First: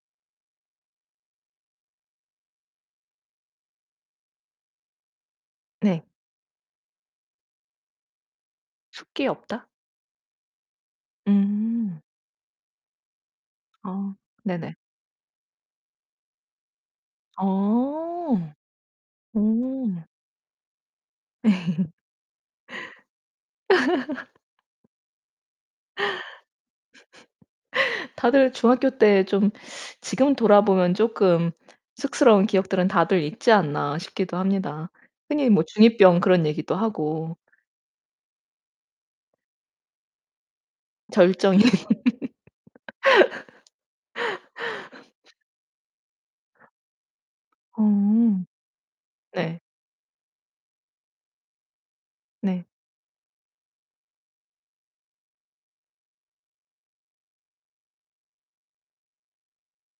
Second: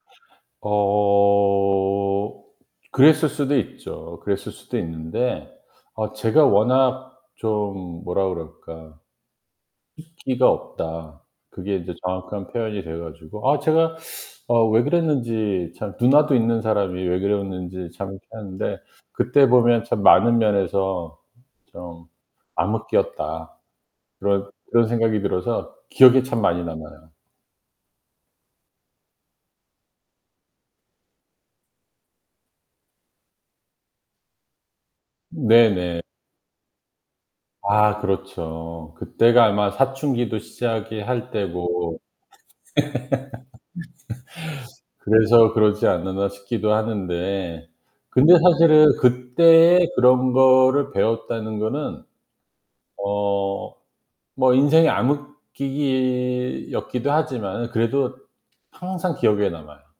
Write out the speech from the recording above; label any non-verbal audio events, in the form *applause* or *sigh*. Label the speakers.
Speaker 1: 어 어 그랬을 수도 있죠. 그랬을 수도 있는데
Speaker 2: 네.
Speaker 1: 어 제가 워낙 좀 뭐라 그럴까.
Speaker 2: 숫기 없다?
Speaker 1: "숫기가 없다." 그게 인제
Speaker 2: 음.
Speaker 1: 정확한 표현이 돼 가지고 아 제가
Speaker 2: 어
Speaker 1: 어
Speaker 2: 네네.
Speaker 1: 왜 그랬는지 참 누나도 있는 사람이 왜 그랬는지 참 그렇긴
Speaker 2: 어.
Speaker 1: 한데 그때 보면 참
Speaker 2: 어.
Speaker 1: 많은 면에서 좀 암흑기였다.
Speaker 2: *laughs*
Speaker 1: 그런 그런 생각이 들어서 기억에 참 많이 남아요.
Speaker 2: *laughs* 다들 중학교 때 좀 지금 돌아보면 쪼끔 쑥스러운 기억들은 다들 있지 않나 싶기도 합니다. 흔히 뭐 중 2
Speaker 1: 네네.
Speaker 2: 병 그런 얘기도 하고.
Speaker 1: 아 그렇죠. 그때가 아마 사춘기도 시작이 할
Speaker 2: 절정이.
Speaker 1: 때고 *laughs*
Speaker 2: *laughs*
Speaker 1: '그래서 그러지 않았나?' 싶기도 하는데 근데
Speaker 2: 음.
Speaker 1: 사실은
Speaker 2: 네.
Speaker 1: 그때에 그런 거를 배웠다는 거는
Speaker 2: 네.
Speaker 1: 어 뭐 인생의 암흑기기 였기도 하지만 그래도 항상 기억에 남아요.